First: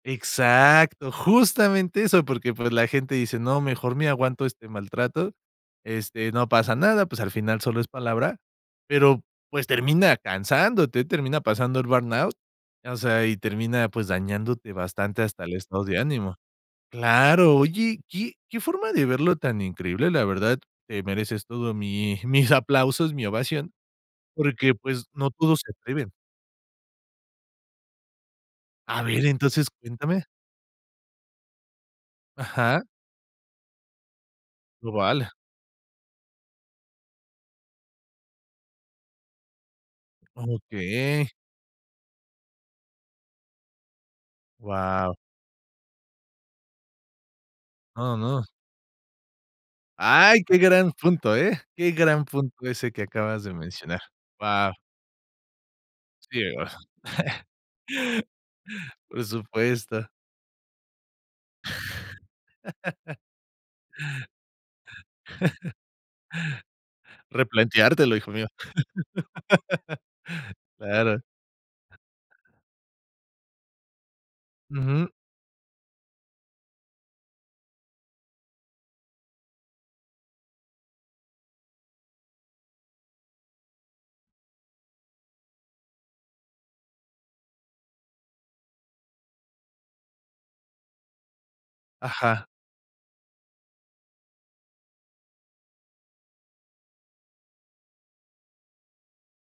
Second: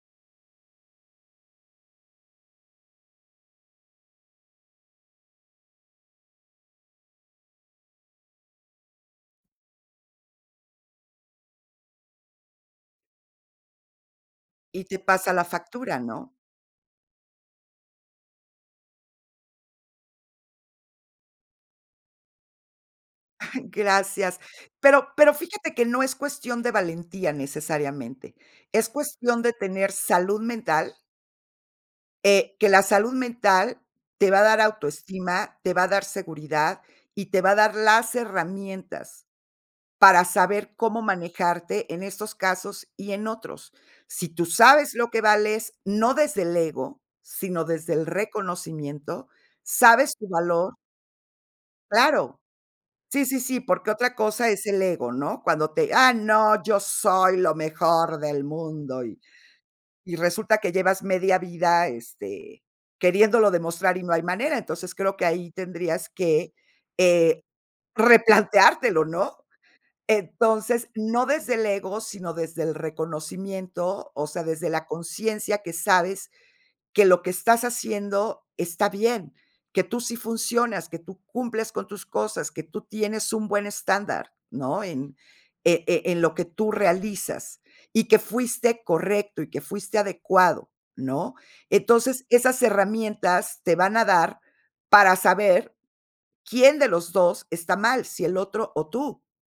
Exacto, justamente eso, porque, pues, la gente dice: "No, mejor me aguanto este maltrato, este, no pasa nada, pues, al final solo es palabra", pero, pues, termina cansándote, termina pasando el burnout, o sea, y termina, pues, dañándote Y te bastante pasa hasta la el estado factura, de ¿no? ánimo. Claro, oye, qué qué forma de verlo tan increíble, la verdad te mereces todo mi mis aplausos, mi ovación, Gracias, porque, pues, pero no pero todo se fíjate que no atreven. es cuestión de valentía, necesariamente, es A ver, cuestión de entonces tener cuéntame. salud mental eh, que Ajá. la salud mental te va a dar Lo vale. autoestima, te va a dar seguridad, y te va a dar las herramientas para saber cómo Okey. manejarte en estos casos y en otros. Si tú sabes lo Wao. que vales, no desde el ego, sino desde el No, no. reconocimiento, sabes tu Ay, qué valor gran punto, ¿eh?, qué gran Claro, punto ese que sí, sí, acabas de sí, porque mencionar. otra cosa es Wao. el ego, ¿no? Cuando te: "Ah, Sí, no, verdad. yo soy lo mejor del mundo y". Por supuesto. Y resulta que llevas media vida, este, queriéndolo demostrar y no hay manera. Entonces, creo que ahí tendrías que, eh, Replanteártelo, hijo mío. replanteártelo, ¿no? Entonces, Claro. no desde el ego, sino desde el reconocimiento. O sea, desde la Ujú. conciencia, que sabes que lo que estás haciendo está bien, que tú sí funcionas, que tú cumples con tus cosas, que tú tienes un buen estándar, ¿no?, en, e e en lo que tú realizas, y que fuiste correcto y que fuiste adecuado, ¿no? Entonces, Ajá. esas herramientas te van a dar para saber quién de los 2 está mal, si el otro o tú.